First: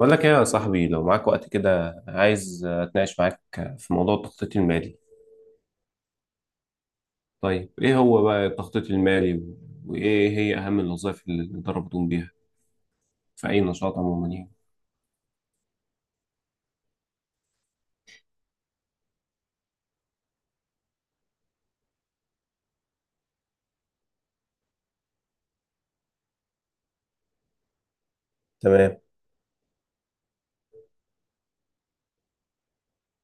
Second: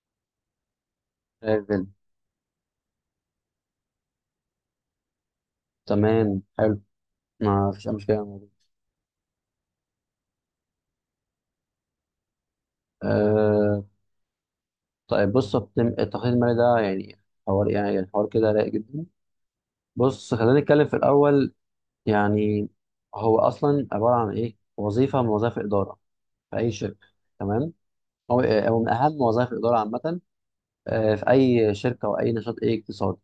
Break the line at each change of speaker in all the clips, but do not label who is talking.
بقول لك ايه يا صاحبي، لو معاك وقت
ريفن.
كده عايز اتناقش معاك في موضوع التخطيط المالي.
تمام، حلو. ما
طيب،
فيش أي
ايه
مشكلة يا
هو بقى
مولود.
التخطيط المالي وايه هي اهم الوظائف اللي الإدارة بتقوم بيها في اي
أه.
نشاط عموما يعني؟
طيب، بص، التخطيط المالي ده يعني حوار يعني حوار كده رايق جدا. بص، خلينا نتكلم في الأول. يعني هو أصلا عبارة عن إيه؟ وظيفة من وظائف الإدارة في أي شركة. تمام؟ هو من
تمام،
أهم وظائف الإدارة عامة. في أي شركة أو أي نشاط أي اقتصادي.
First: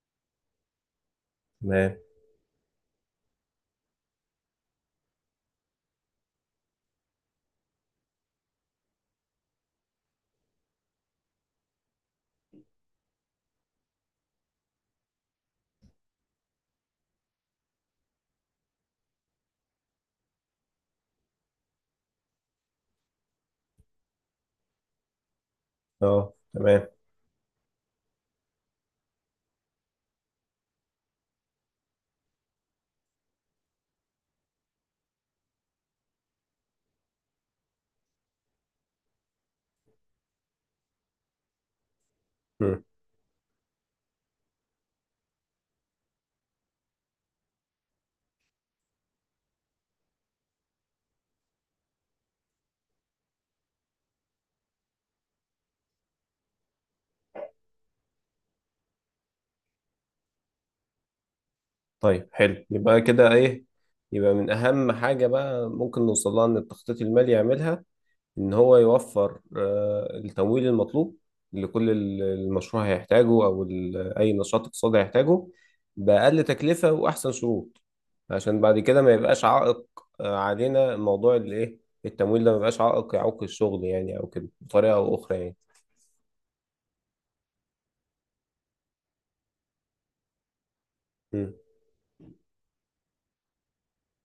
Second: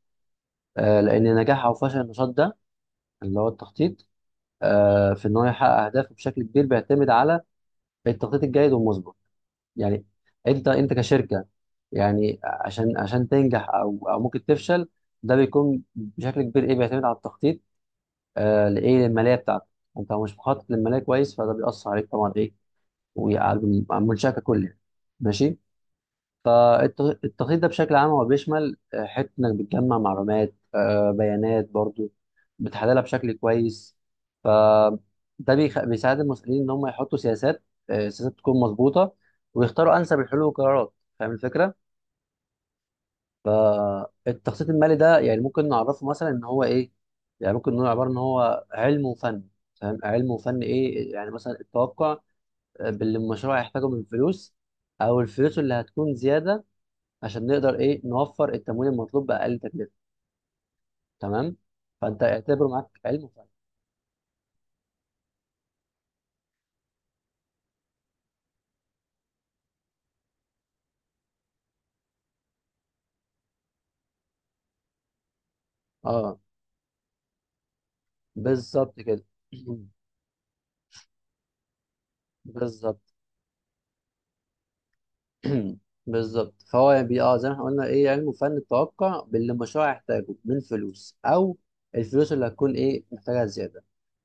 لأن نجاح أو
تمام،
فشل النشاط ده، اللي هو التخطيط، في إن هو يحقق أهدافه بشكل كبير بيعتمد على التخطيط الجيد والمسبق. يعني انت كشركه، يعني عشان تنجح او ممكن تفشل. ده بيكون بشكل كبير، ايه، بيعتمد على التخطيط، لايه، للماليه بتاعتك. انت لو مش مخطط للماليه كويس، فده بيأثر عليك طبعا، ايه، وعلى المنشاه ككل يعني. ماشي.
اه، تمام.
التخطيط ده بشكل عام هو بيشمل، حتة إنك بتجمع معلومات، بيانات برضو، بتحللها بشكل كويس. ف ده بيساعد المسؤولين إن هم يحطوا سياسات، سياسات تكون مظبوطة، ويختاروا أنسب الحلول والقرارات. فاهم الفكرة؟
مم.
فالتخطيط المالي ده، يعني، ممكن نعرفه مثلا إن هو إيه؟ يعني ممكن نقول عبارة إن هو علم وفن. فاهم؟ علم وفن، إيه؟ يعني مثلا التوقع، باللي المشروع هيحتاجه من فلوس، أو الفلوس اللي هتكون زيادة، عشان نقدر، ايه، نوفر التمويل المطلوب باقل تكلفه. تمام. فانت
طيب حلو،
اعتبره معاك
يبقى
علم
كده
وفن.
ايه، يبقى من اهم حاجه بقى ممكن نوصلها ان التخطيط المالي يعملها إن هو يوفر التمويل المطلوب لكل المشروع هيحتاجه أو أي نشاط اقتصادي هيحتاجه
اه،
بأقل تكلفة وأحسن شروط، عشان بعد
بالظبط
كده ما
كده.
يبقاش عائق علينا موضوع الإيه، التمويل ده ما يبقاش
بالظبط.
عائق يعوق الشغل يعني أو كده بطريقة أو أخرى يعني.
بالظبط. فهو يعني بي اه زي ما احنا قلنا، ايه، علم وفن التوقع باللي المشروع يحتاجه من فلوس،
مم.
او الفلوس اللي هتكون، ايه، محتاجها زياده.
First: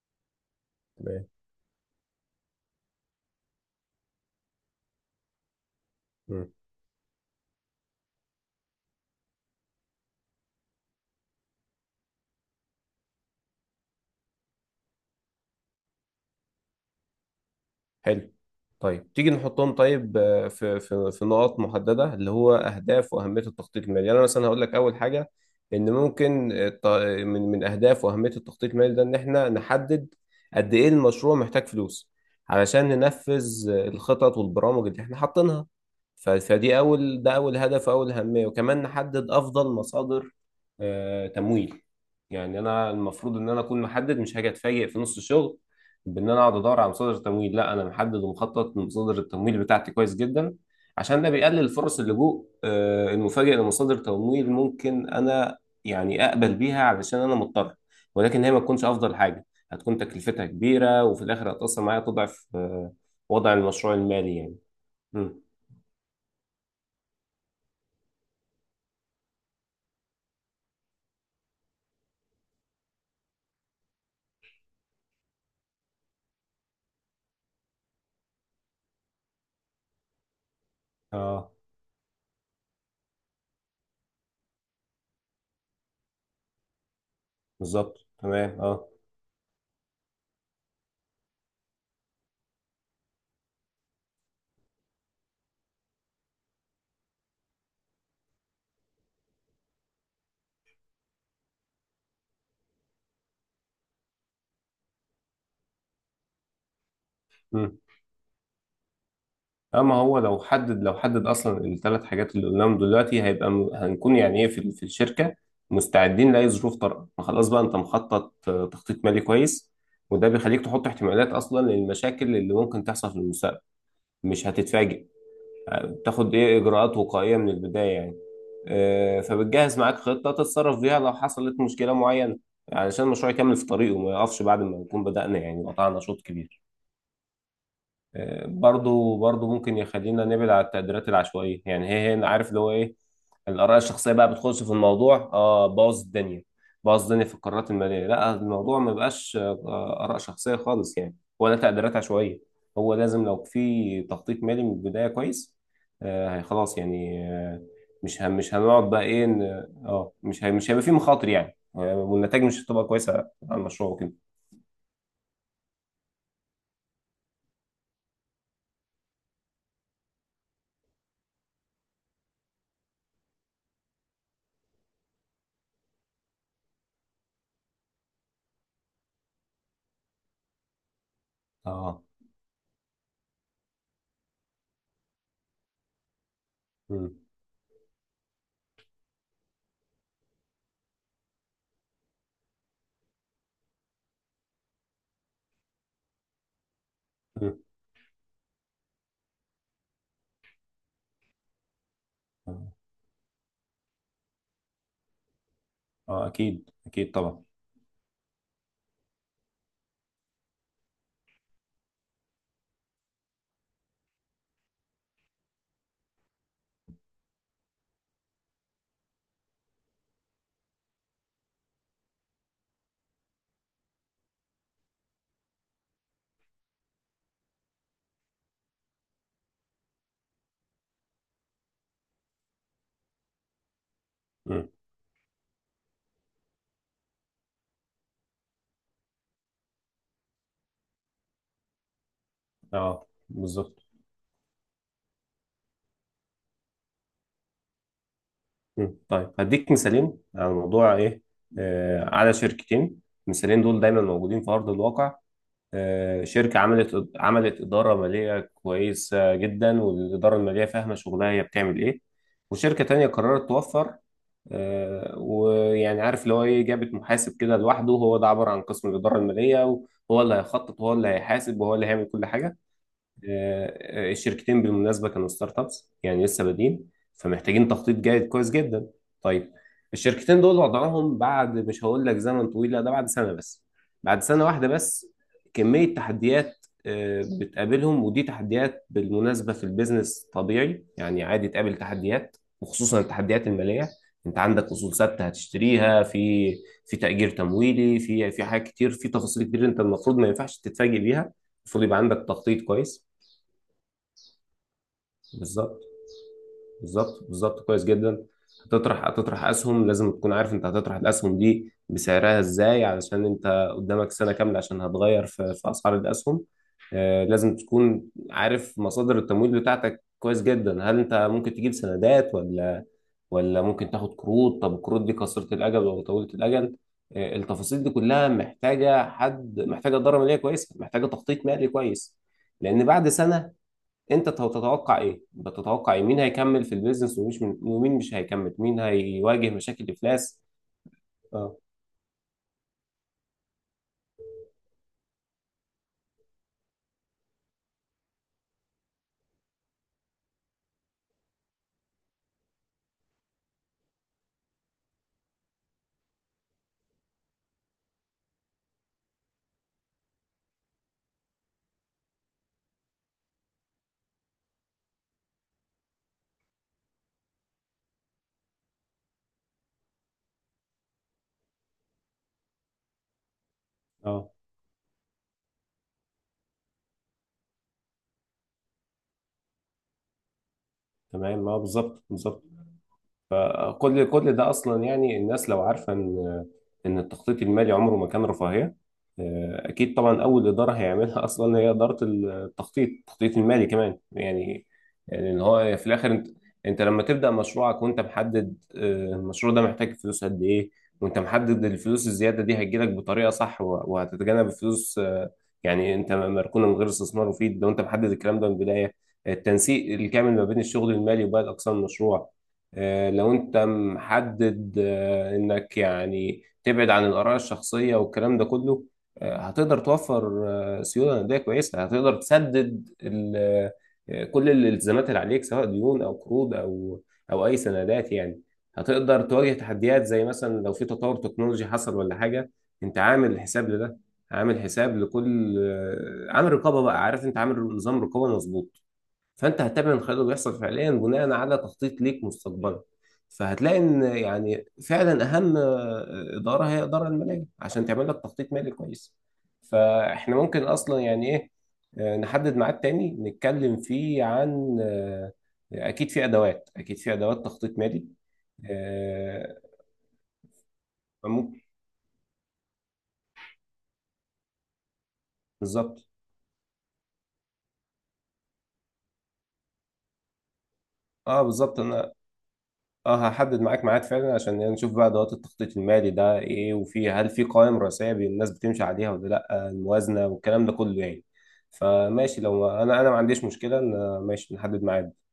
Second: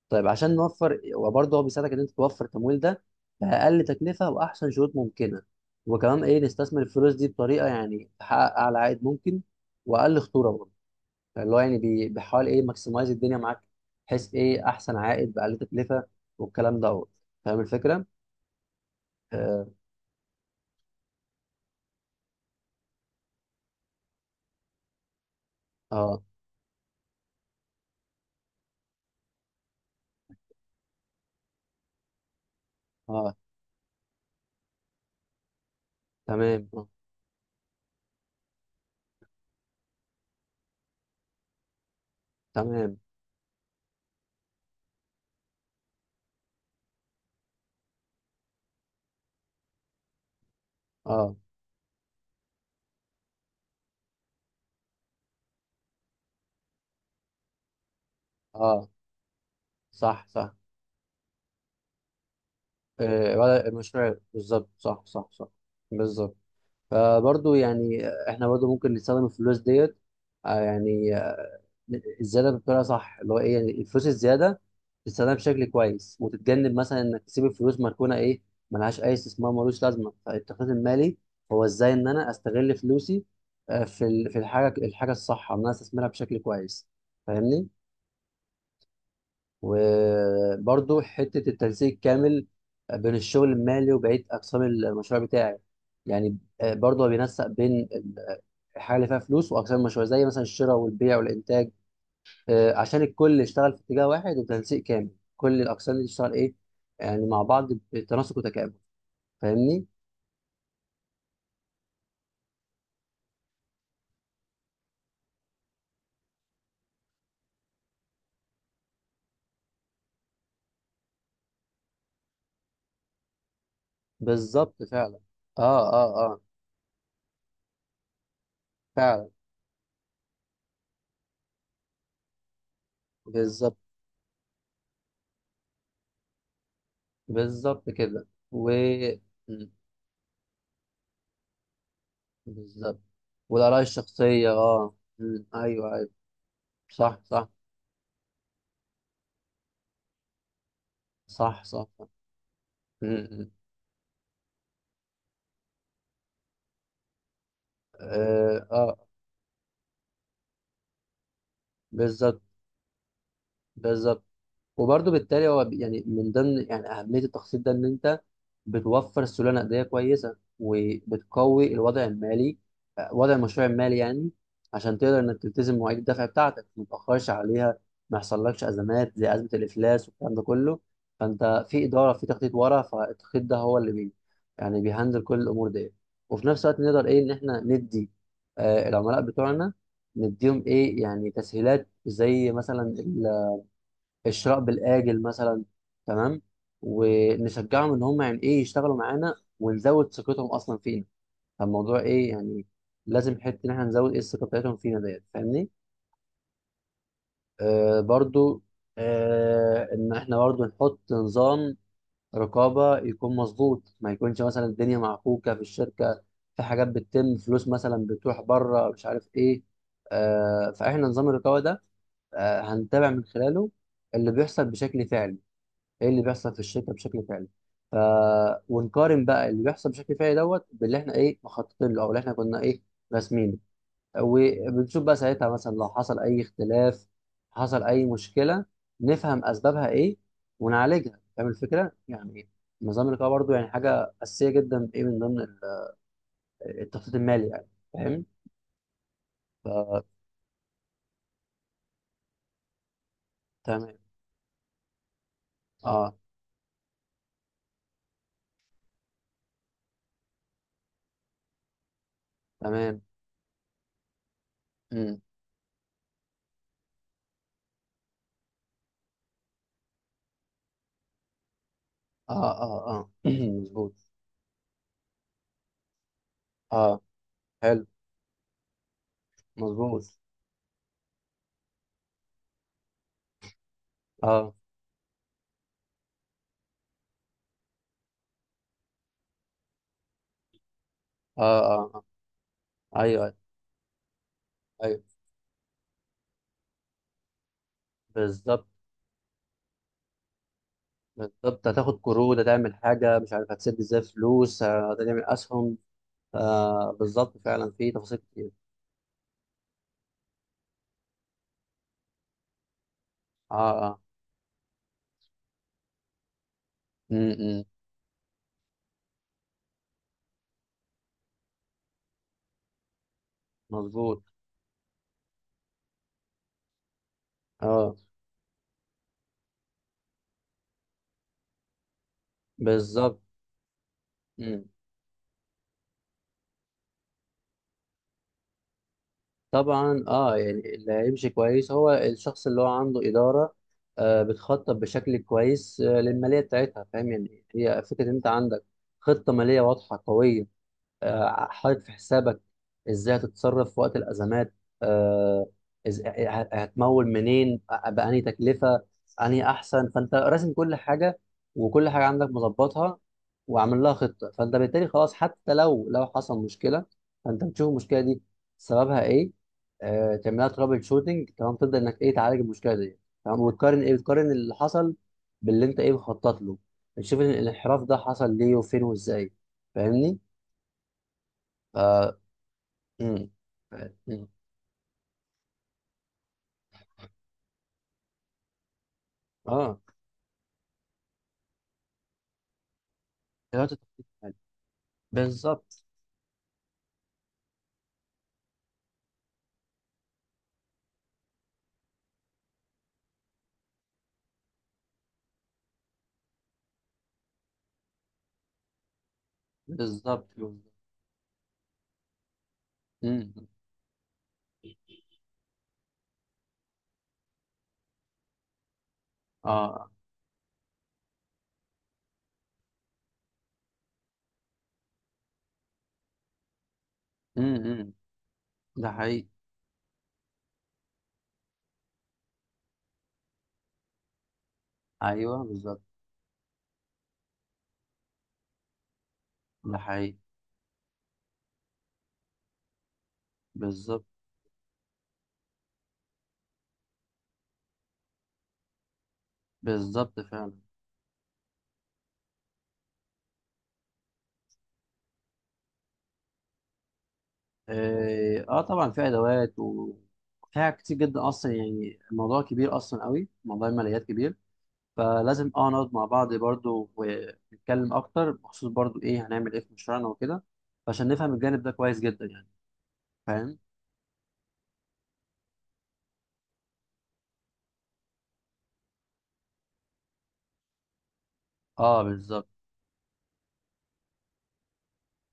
طيب عشان نوفر،
تمام.
وبرضه هو بيساعدك ان انت توفر التمويل ده باقل تكلفه واحسن شروط ممكنه. وكمان، ايه،
مم.
نستثمر الفلوس دي بطريقه يعني تحقق اعلى عائد ممكن، واقل خطوره برضه. اللي هو يعني بيحاول، ايه، ماكسمايز الدنيا معاك، بحيث ايه احسن عائد باقل تكلفه والكلام دوت. فاهم الفكره؟
حلو. طيب تيجي
اه،
نحطهم طيب، في نقاط محدده اللي هو اهداف واهميه التخطيط المالي يعني. انا مثلا هقول لك اول حاجه ان
اه،
ممكن، من اهداف واهميه التخطيط المالي ده ان احنا نحدد قد ايه المشروع محتاج فلوس، علشان
آه.
ننفذ الخطط والبرامج اللي احنا حاطينها.
تمام،
فدي
آه.
اول، ده اول هدف واول اهميه، وكمان نحدد افضل مصادر تمويل. يعني انا
تمام،
المفروض ان انا اكون محدد، مش هاجي اتفاجئ في نص الشغل بان انا اقعد ادور على مصادر تمويل، لا انا محدد ومخطط لمصادر التمويل بتاعتي كويس جدا، عشان ده
اه،
بيقلل فرص اللجوء المفاجئ لمصادر تمويل ممكن انا يعني اقبل بيها علشان انا مضطر، ولكن هي ما تكونش
اه،
افضل حاجه، هتكون
صح،
تكلفتها
صح،
كبيره وفي الاخر هتاثر معايا، تضعف
آه.
وضع
ولا
المشروع
المشروع
المالي يعني.
بالظبط، صح، صح،
مم.
صح. بالظبط. فبرضه يعني احنا برضه ممكن نستخدم الفلوس ديت، يعني الزياده بطريقه صح، اللي هو، ايه، يعني الفلوس الزياده تستخدمها بشكل كويس، وتتجنب مثلا انك تسيب الفلوس مركونه، ايه، ملهاش اي استثمار، ملوش لازمه. فالتخطيط المالي
اه،
هو ازاي ان انا استغل فلوسي، في الحاجه الصح ان انا استثمرها بشكل كويس. فاهمني؟
بالظبط، تمام، اه.
وبرضو حته التنسيق الكامل بين الشغل المالي وبقيه اقسام المشروع بتاعي. يعني برضو هو بينسق بين الحاجه اللي فيها فلوس واقسام المشروع زي مثلا الشراء والبيع والانتاج، عشان الكل يشتغل في اتجاه واحد وتنسيق كامل. كل الاقسام دي تشتغل، ايه، يعني مع بعض بتناسق وتكامل. فاهمني؟
اما هو لو حدد، اصلا الثلاث حاجات اللي قلناهم دلوقتي، هيبقى هنكون يعني ايه، في الشركه مستعدين لاي ظروف طارئه، ما خلاص بقى انت مخطط تخطيط مالي كويس، وده بيخليك تحط احتمالات اصلا للمشاكل اللي ممكن تحصل في المستقبل، مش
بالظبط
هتتفاجئ.
فعلا. اه، اه،
تاخد
اه.
ايه اجراءات وقائيه من البدايه يعني،
فعلا،
فبتجهز معاك خطه تتصرف بيها لو حصلت مشكله معينه، علشان المشروع يكمل في
بالظبط،
طريقه وما يقفش بعد ما نكون بدأنا يعني قطعنا شوط كبير.
بالظبط كده. و
برضو
م،
ممكن يخلينا نبعد على التقديرات العشوائية، يعني هي هي عارف اللي هو ايه،
بالظبط.
الآراء
والاراء
الشخصية بقى
الشخصيه،
بتخش في
اه
الموضوع،
م،
اه
ايوه،
باظ
ايوه.
الدنيا، باظ
صح،
الدنيا في
صح.
القرارات المالية، لا الموضوع ما بقاش آراء شخصية خالص يعني ولا
صح، صح،
تقديرات
صح.
عشوائية. هو
م،
لازم لو
م.
في تخطيط مالي من البداية كويس، خلاص يعني. مش
اه،
هنقعد
آه.
بقى ايه، مش هيبقى في مخاطر يعني،
بالظبط،
والنتائج مش هتبقى كويسة على المشروع وكده.
بالظبط. وبرضه بالتالي هو يعني من ضمن يعني اهميه التخصيص ده ان انت بتوفر سيوله نقديه كويسه وبتقوي الوضع المالي، وضع المشروع المالي يعني. عشان تقدر انك تلتزم مواعيد الدفع بتاعتك ما تتاخرش عليها، ما يحصلكش ازمات زي ازمه الافلاس والكلام ده كله. فانت في
اه.
اداره، في تخطيط ورا. فالتخطيط ده هو اللي يعني بيهندل كل الامور دي. وفي نفس الوقت نقدر،
مم.
ايه، ان احنا ندي العملاء بتوعنا، نديهم، ايه، يعني تسهيلات زي مثلا الشراء بالآجل مثلا. تمام.
مم.
ونشجعهم ان هم يعني، ايه، يشتغلوا معانا ونزود ثقتهم اصلا فينا. فالموضوع، ايه، يعني،
اه،
لازم حته ان احنا نزود، ايه، الثقه بتاعتهم فينا ديت. فاهمني؟
آه، اكيد اكيد طبعا.
برضو. ان احنا برضو نحط نظام رقابه يكون مظبوط، ما يكونش مثلا الدنيا معكوكه في الشركه، في حاجات بتتم، فلوس مثلا بتروح بره مش عارف ايه. فاحنا نظام الرقابه ده، هنتابع من خلاله اللي بيحصل بشكل فعلي، ايه اللي بيحصل في الشركه بشكل فعلي. ف ونقارن بقى اللي بيحصل بشكل فعلي دوت باللي احنا، ايه، مخططين له، او اللي احنا كنا، ايه، راسمينه.
مم.
وبنشوف بقى ساعتها مثلا لو حصل اي اختلاف، حصل اي مشكله، نفهم اسبابها ايه ونعالجها. فاهم الفكره يعني؟
اه،
نظام الرقابه برضو يعني
بالظبط.
حاجه اساسيه جدا، ايه، من ضمن التخطيط المالي يعني. فاهم؟
مم. طيب هديك مثالين على موضوع ايه، على شركتين، المثالين دول
فتمام.
دايما موجودين في ارض الواقع.
اه،
شركه عملت اداره ماليه كويسه جدا، والاداره الماليه فاهمه شغلها هي بتعمل ايه. وشركه
تمام.
تانية قررت توفر،
امم
ويعني عارف اللي هو ايه، جابت محاسب كده لوحده، هو ده عباره عن قسم الاداره الماليه، وهو اللي هيخطط وهو اللي هيحاسب وهو اللي هيعمل كل
اه،
حاجه.
اه، اه. مظبوط.
الشركتين بالمناسبة كانوا ستارت ابس يعني لسه بادئين،
اه،
فمحتاجين
حلو.
تخطيط جيد كويس جدا. طيب
مظبوط.
الشركتين دول وضعهم بعد، مش هقول لك زمن طويل، لا ده بعد سنة بس، بعد سنة
اه،
واحدة بس كمية تحديات بتقابلهم، ودي تحديات بالمناسبة في البيزنس طبيعي يعني،
اه،
عادي تقابل
اه، آه.
تحديات وخصوصا
ايوه، أيوه.
التحديات المالية. انت عندك اصول
ايوه،
ثابتة هتشتريها في في تأجير تمويلي، في
بالظبط،
حاجات كتير، في تفاصيل كتير، انت المفروض ما ينفعش تتفاجئ بيها،
بالظبط.
المفروض يبقى
هتاخد
عندك
قروض،
تخطيط
هتعمل
كويس.
حاجه مش عارف هتسد ازاي فلوس، هتعمل اسهم.
بالظبط، بالظبط،
بالظبط
بالظبط،
فعلا،
كويس
في تفاصيل
جدا.
كتير.
هتطرح اسهم، لازم تكون عارف انت هتطرح الاسهم دي بسعرها ازاي، علشان انت
اه، اه.
قدامك سنه كامله عشان هتغير في اسعار الاسهم. لازم
امم
تكون عارف مصادر التمويل بتاعتك كويس جدا، هل انت ممكن تجيب سندات ولا ممكن تاخد
مظبوط.
قروض؟ طب القروض دي قصيره الاجل ولا طويله الاجل؟ التفاصيل دي
اه،
كلها محتاجه حد، محتاجه اداره ماليه كويسه، محتاجه تخطيط مالي كويس. لان بعد
بالظبط.
سنه انت
مم.
تتوقع ايه بتتوقع ايه، مين هيكمل في البيزنس ومين مش هيكمل، مين هيواجه مشاكل
طبعا،
افلاس؟
يعني اللي هيمشي
اه،
كويس هو الشخص اللي هو عنده اداره، بتخطط بشكل كويس للماليه بتاعتها. فاهم يعني؟ هي فكره ان انت عندك خطه ماليه واضحه قويه، حاطط في حسابك ازاي هتتصرف في وقت الازمات، آه، هتمول منين، بأنهي تكلفه، انهي احسن. فانت راسم كل حاجه، وكل حاجه عندك مظبطها، وعامل لها خطه. فانت بالتالي خلاص، حتى لو حصل مشكله، فانت بتشوف المشكله دي سببها، ايه، تعملها ترابل شوتنج، تمام، تبدا انك، ايه، تعالج المشكله دي. تمام. وتقارن، ايه، بتقارن
اه،
اللي حصل باللي انت، ايه، مخطط له. بتشوف الانحراف ده حصل ليه وفين وازاي. فاهمني؟
تمام، اه، بالظبط، بالظبط.
امم،
فكل
امم.
كل ده اصلا يعني الناس لو عارفه ان التخطيط المالي عمره ما كان رفاهيه.
اه.
اكيد طبعا، اول اداره هيعملها اصلا هي اداره التخطيط التخطيط المالي
دلوقتي
كمان
تخطيط حلو.
يعني. يعني ان هو
بالظبط،
في الاخر انت، لما تبدا مشروعك وانت محدد المشروع ده محتاج فلوس قد ايه، وانت محدد الفلوس الزياده دي هتجيلك بطريقه صح، وهتتجنب الفلوس يعني انت مركونه من غير استثمار مفيد، لو انت محدد الكلام ده من البدايه، التنسيق
بالظبط،
الكامل ما بين
بالظبط.
الشغل المالي وباقي اقسام المشروع،
امم،
لو انت محدد انك يعني تبعد عن الاراء الشخصيه والكلام ده كله، هتقدر
اه.
توفر سيوله نقديه كويسه، هتقدر تسدد كل الالتزامات اللي عليك سواء ديون او قروض او
امم،
اي سندات يعني.
ده
هتقدر
حقيقي.
تواجه تحديات زي مثلا لو في تطور تكنولوجي حصل ولا حاجه، انت عامل حساب لده، عامل حساب
ايوه،
لكل،
بالظبط.
عامل رقابه بقى، عارف انت عامل نظام رقابه مظبوط. فانت
ده
هتتابع الخير
حقيقي.
اللي بيحصل فعليا بناء على تخطيط ليك مستقبلا، فهتلاقي ان
بالظبط.
يعني فعلا اهم اداره هي الاداره الماليه، عشان تعمل لك تخطيط مالي كويس.
بالظبط
فاحنا
فعلا.
ممكن اصلا يعني ايه، نحدد ميعاد تاني نتكلم فيه عن، اكيد في ادوات تخطيط مالي،
طبعا في ادوات
آه،
وفيها كتير جدا. اصلا
ممكن.
يعني الموضوع كبير، اصلا قوي، موضوع الماليات كبير. فلازم نقعد
بالظبط،
مع بعض برضو ونتكلم اكتر بخصوص برضو، ايه، هنعمل ايه في مشروعنا وكده. عشان نفهم
اه،
الجانب ده
بالظبط،
كويس
انا
جدا يعني.
اه
فاهم؟
هحدد معاك ميعاد فعلا عشان نشوف بقى ادوات التخطيط المالي ده ايه، هل في قوائم رئيسيه الناس بتمشي عليها ولا لا، الموازنه والكلام ده كله يعني.
اه،
فماشي،
بالظبط.
لو انا ما عنديش مشكله ان ماشي نحدد ميعاد.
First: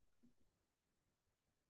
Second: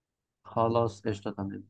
خلاص، قشطه، تمام.